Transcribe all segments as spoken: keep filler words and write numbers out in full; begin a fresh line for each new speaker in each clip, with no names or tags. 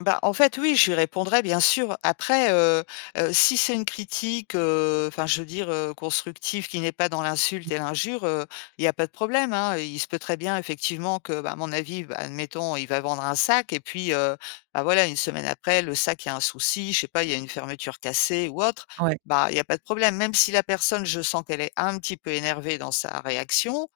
Bah, en fait, oui, je lui répondrai, bien sûr. Après, heu heu, si c'est une critique, heu enfin, je veux dire, heu, constructive, qui n'est pas dans l'insulte
Mmh.
et l'injure, heu, il y a pas de problème, hein. I il se peut très bien, effectivement, que, bah, à mon avis, bah admettons, il va vendre un sac. Et puis, heu, bah, voilà, une semaine après, le sac, il y a un souci, je sais pas, il y a une fermeture cassée ou autre.
Ouais.
Bah, il y a pas de problème. Même si la personne, je sens qu'elle est un petit peu énervée dans sa réaction,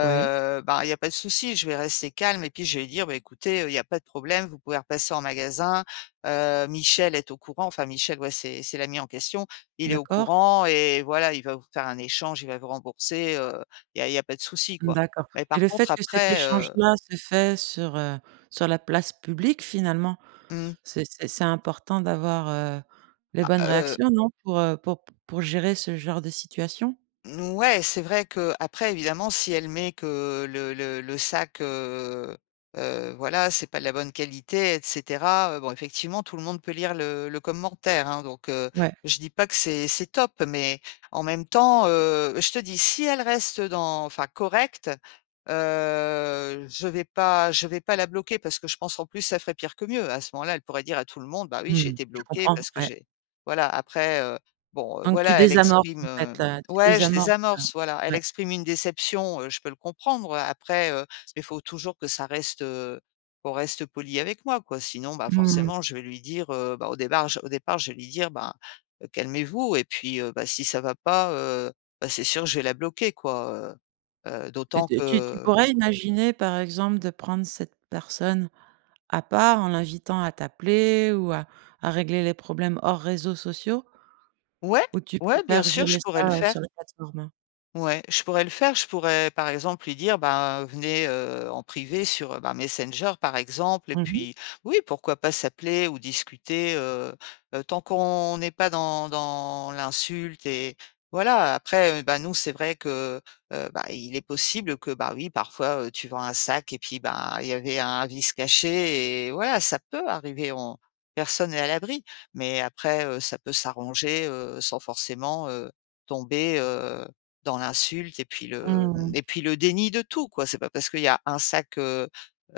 Oui.
ben, il y a pas de souci. Je vais rester calme et puis, je vais lui dire: «Bah écoutez, heu, il y a pas de problème, vous pouvez repasser en magasin. Heu, Michel est au courant- enfin, Michel, ouais, c'est c'est l'ami en question- il est au
D'accord.
courant et voilà, il va vous faire un échange, il va vous rembourser, heu, il y a il y a pas de souci, quoi.»
D'accord.
Mais
Et le
par
fait
contre,
que cet
après, heu
échange-là se fait sur, heu sur la place publique, finalement,
Mmh.
c'est c'est c'est important d'avoir, heu, les
Ah,
bonnes
heu
réactions, non? Pour, heu, pour p pour gérer ce genre de situation?
N ouais, c'est vrai qu'après, évidemment, si elle met que le le le sac, heu heu, voilà, c'est pas de la bonne qualité, et cetera, heu, bon, effectivement, tout le monde peut lire le le commentaire, hein. Donc, heu,
Ouais.
je dis pas que c'est c'est top, mais, en même temps, heu, je te dis, si elle reste dans enfin, correcte, heu, je vais pas je vais pas la bloquer parce que je pense, en plus, ça ferait pire que mieux. À ce moment-là, elle pourrait dire à tout le monde: «Bah, oui, j'ai
Mmh,
été
je
bloquée
comprends.
parce que
Ouais.
j'ai», voilà. Après, heu, bon, heu,
Donc tu
voilà, elle
désamorces,
exprime,
en fait,
hem
heu tu
ouais, je
désamorces,
désamorce. Voilà,
heu
elle
ouais.
exprime une déception. Heu, je peux le comprendre, après, heu mais faut toujours que ça reste, heu qu'on reste poli avec moi, quoi. Sinon, bah,
Mmh mh.
forcément je vais lui dire, heu, bah, au débart j au départ, je vais lui dire: «Ben, heu, calmez-vous», et puis, heu, bah, si ça va pas, heu, bah, c'est sûr que je vais la bloquer, quoi, heu heu,
Et
d'autant
t heu, tu tu
que
pourrais imaginer, par exemple, de prendre cette personne à part, en l'invitant à t'appeler ou à à régler les problèmes hors réseaux sociaux?
Ouais,
Ou tu
ouais, bien
préfères
sûr, je
gérer
pourrais
ça,
le
heu,
faire.
sur la plateforme?
Ouais, je pourrais le faire. Je pourrais, par exemple, lui dire: «Ben, venez, heu, en privé sur, heu, ben, Messenger, par exemple.» Et
Mmh mh.
puis oui, pourquoi pas s'appeler ou discuter, heu heu, tant qu'on n'est pas dans dans l'insulte. Et voilà, après, heu, bah, nous, c'est vrai que, heu, bah, il est possible que, bah oui, parfois, heu, tu vends un sac et puis, ben, il y avait un vice caché et voilà. Ça peut arriver, on personne n'est à l'abri. Mais après, heu, ça peut s'arranger, heu, sans forcément, heu, tomber, heu, dans l'insulte et puis le, mmh,
Mmh.
et puis le déni de tout, quoi. C'est pas parce qu'il y a un sac, heu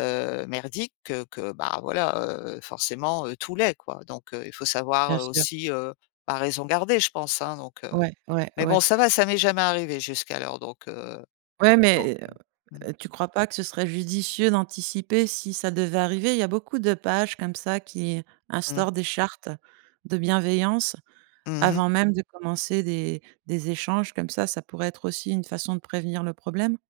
heu, merdique que que, bah, voilà, heu, forcément, heu, tout l'est, quoi. Donc heu, il faut savoir,
Bien
heu,
sûr.
aussi, heu, ben, raison garder, je pense, hein, donc heu.
Ouais, ouais,
Mais bon,
ouais.
ça va, ça m'est jamais arrivé jusqu'alors, donc heu
Ouais,
donc
mais, heu
heu, mmh.
heu, tu crois pas que ce serait judicieux d'anticiper si ça devait arriver? Il y a beaucoup de pages comme ça qui
Mmh.
instaurent des chartes de bienveillance,
Mmh mh.
avant même de commencer des des échanges comme ça, ça pourrait être aussi une façon de prévenir le problème?